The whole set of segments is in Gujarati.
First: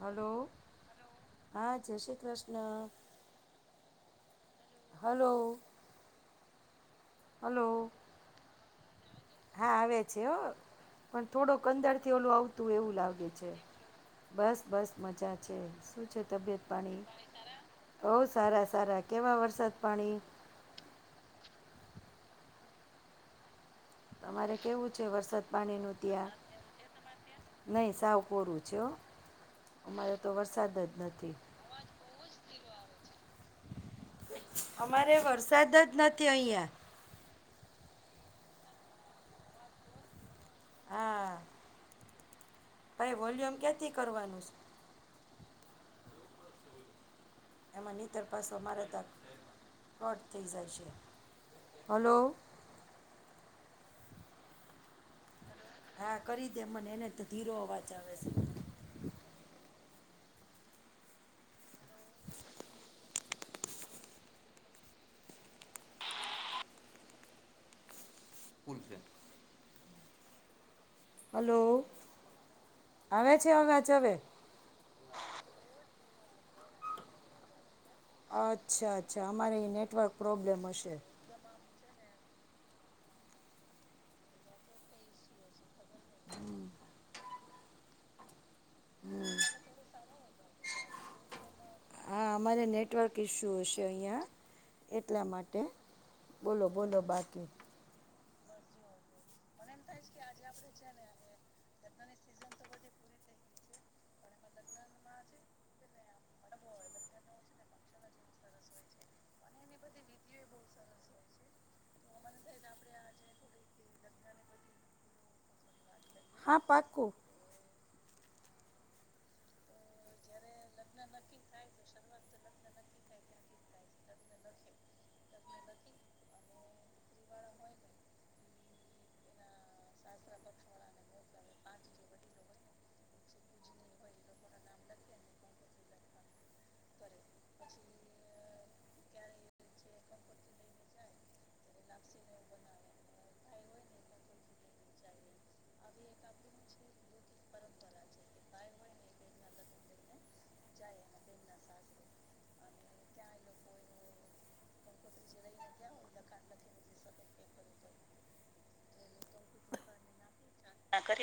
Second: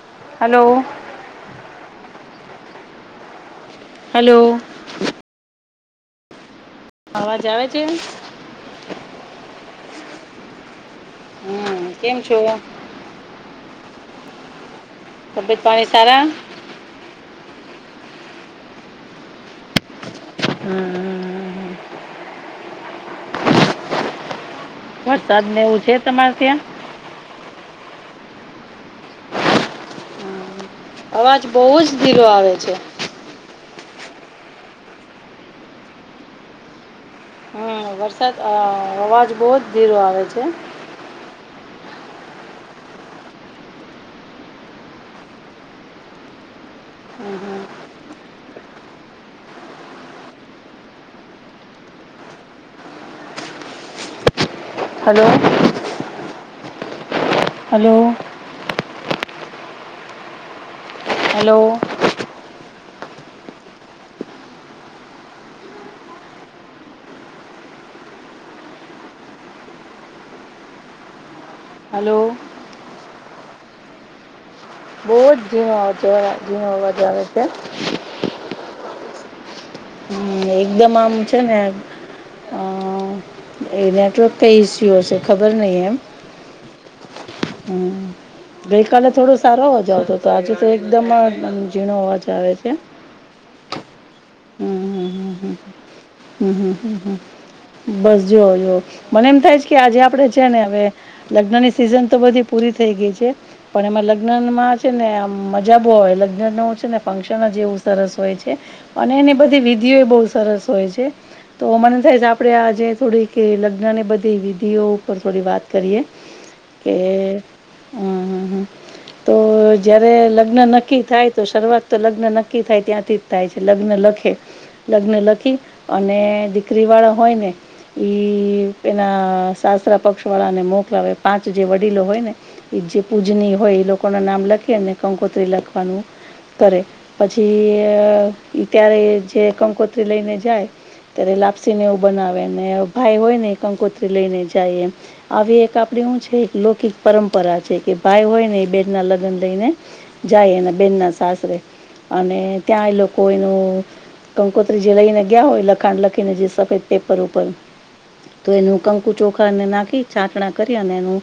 હલો હા જય શ્રી કૃષ્ણ હલો હલો અવાજ આવે હલો છે. હા આવે છે હો પણ થોડોક હમ અંદર થી કેમ ઓલું છો? આવતું એવું લાગે છે. બસ બસ મજા છે તબિયત પાણી શું છે સારા? તબિયત પાણી બહ સારા સારા કેવા વરસાદ પાણી હમ હ હ તમારે કેવું છે વરસાદ ને એવું પાણી ન છે ત્યાં તમારે નઈ સાવ કોરું છે અમારે તો વરસાદ જ નથી અવાજ બહુ જ ધીરો આવે છે. અમારે વરસાદ જ નથી અહિયાં હ વરસાદ અ અવાજ બહુ જ ધીરો આવે છે. હા ભાઈ વોલ્યુમ ક્યાંથી કરવાનું છે. હમ હમ એમાં નીતર પાસો મારે તરત કટ થઈ જાય છે હલો હલો હા કરી દે મને એને જ તો ધીરો અવાજ હલો આવે છે. હલો ફુલફેન હલો હલો આવે છે અવાજ હવે બહુ જીનો અવાજ જીણ અવાજ આવે છે. અચ્છા અચ્છા અમારે નેટ હમ એકદમ આમ છે ને અ એ નેટવર્ક કઈ ઇસ્યુ હશે ખબર નહીં એમ હમ ગઈ કલે થોડો સારો અવાજ આવતો તો આજુ તો એકદમ ઝીણો અવાજ હા આવે અમારે છે નેટવર્ક ઇસ્યુ હશે અહીંયા હમ એટલા માટે હમ બોલો હમ હમ બોલો બાકી હમ બસ જો જો મને એમ થાય જ કે આજે આપડણે છે ને હવે લગ્નની સિઝન તો બધી પૂરી થઈ ગઈ છે. પણ એમાં લગ્નમાં છે ને મજા બોવ હોય લગ્નનું છે ને ફાઉન્સપ જ એવું સરસ હોય છે. અને એની બધી વિધિઓ બઉ સરસ હો છે તો મને થાય છે આપડે આજે થોડીક લગ્ન ની બધી વિધિઓ ઉપ થોડી વાત કરીએ હા કે. પાક્કું હમ હમ હમ તો જયારે લ લગ્ન નક્કી થાય તો શરૂઆત તો લગ્ન નક્કી થાય ત્યાંથી જ થાય છે. લગ્ન લખે લગ્ન લખી અને દીકરી વાળા હોય ને ઈ એના સાસરા પક્ષ વાળાને મોકલાવે પાંચ જે વડીલો હોય ને એ જે પૂજની હોય એ લોકો કોના નામ લખીને કંકોત્રી લખવાનું કરે પછી ત્યારે જે કંકો લઈને જાય ત્યારે લાપસીને એવું બનાવે અને ભાઈ હોય ને કંકો ત્રી લઈને જાય એમ આવી એક આપડી હું છે એક લૌકિક પરંપરા છે કે ભાઈ હોય ને એ બેડ ના લગન લઈને જાય એના બેન ના સાસરે અને ત્યાં એ લોકો એનું કંકોત્રી જે લઈને ગયા હોય લખાણ લખીને જે સફેદ પેપર ઉપર તો એનું કંકુ ચોખાને નાખી છાટણા કરી અને એનું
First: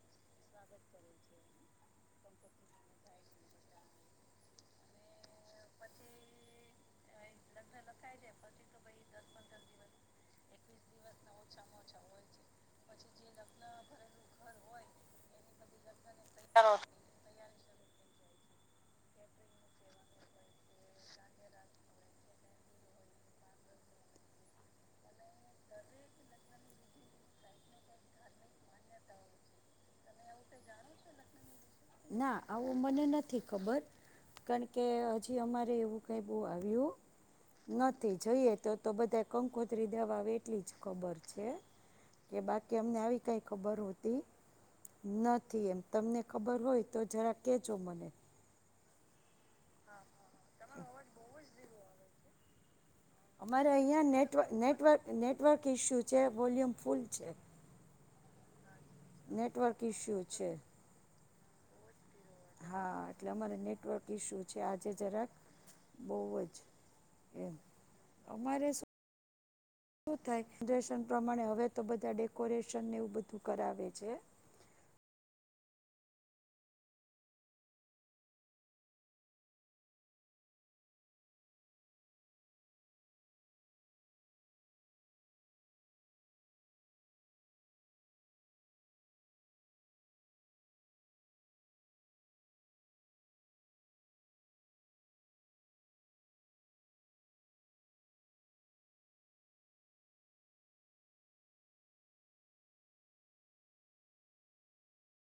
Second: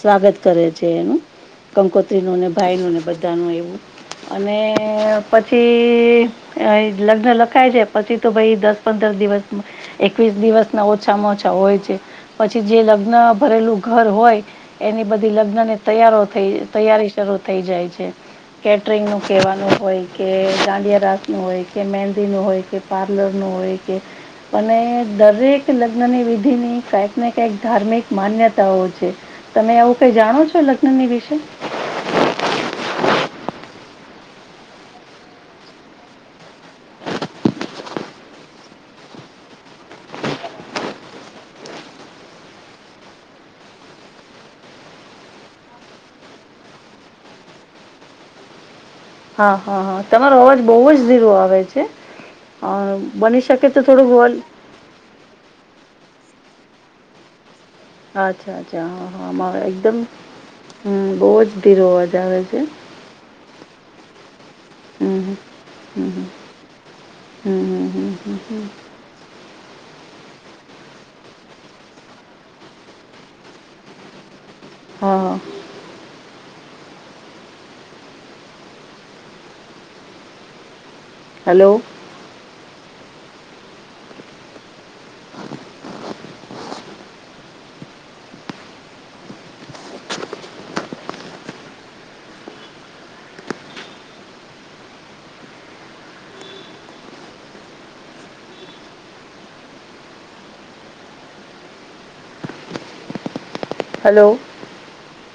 સ્વાગત કરે છે એનું સ્વાગત કરે કંકોત્રીનું ને ભાઈનું ને છે બધાનું એવું [inaudible] અને પછી લગ્ન લખાય છે પછી તો ભાઈ દસ પંદર દિવસ એકવીસ દિવસ ના ઓછામાં ઓછા હોય છે પછી જે લગ્ન ભરેલું ઘર હોય એની બધી લગ્નની તૈયારો થઈ તૈયારી શરૂ થઈ જાય છે કેટરિંગનું કહેવાનું હોય કે દાંડિયા રાસનું હોય કે મહેંદીનું હોય કે પાર્લરનું હોય કે અને દરેક લગ્નની વિધિની કઈક ને કઈક ધાર્મિક માન્યતાઓ છે તમે આવું કઈ જાણો છો લગ્નની વિશે ના આવું મને નથી ખબર કારણ કે હજી અમારે એવું કઈ બહ આવ્યું નથી જોઈએ તો તો બધા કંકોત્રી દવા એટલી જ ખબર છે કે બાકી અમને આવી કઈ ખબર હોતી નથી એમ તમને ખબર હોય તો જરાક કેજો મને હા હા હા તમારો અવાજ બહુ જ ઘીરો આવે છે અ બની અમારે શકે તો અહીંયા થોડુંક વોલ નેટવ નેટવર્ક નેટવર્ક ઇસ્યુ છે વૉલ્યુમ ફૂલ છે અચ્છા અચ્છા હા હા મારો નેટવર્ક એકદમ ઇસ્યુ છે હમ બહુ જ ધીરો અવાજ આવે છે. હા એટલે અમારે નેટવર્ક ઇસ્યુ છે આજે જરાક હમ, હમ, હમ, બહુ હમ, જ હમ, એમ હમ, હમ, હમ. અમારે શું શું થાય રેશન પ્રમાણે હવે તો બધા ડેકોરેશન ને એવું બધું કરાવે છે હા હલો [inaudible] હલો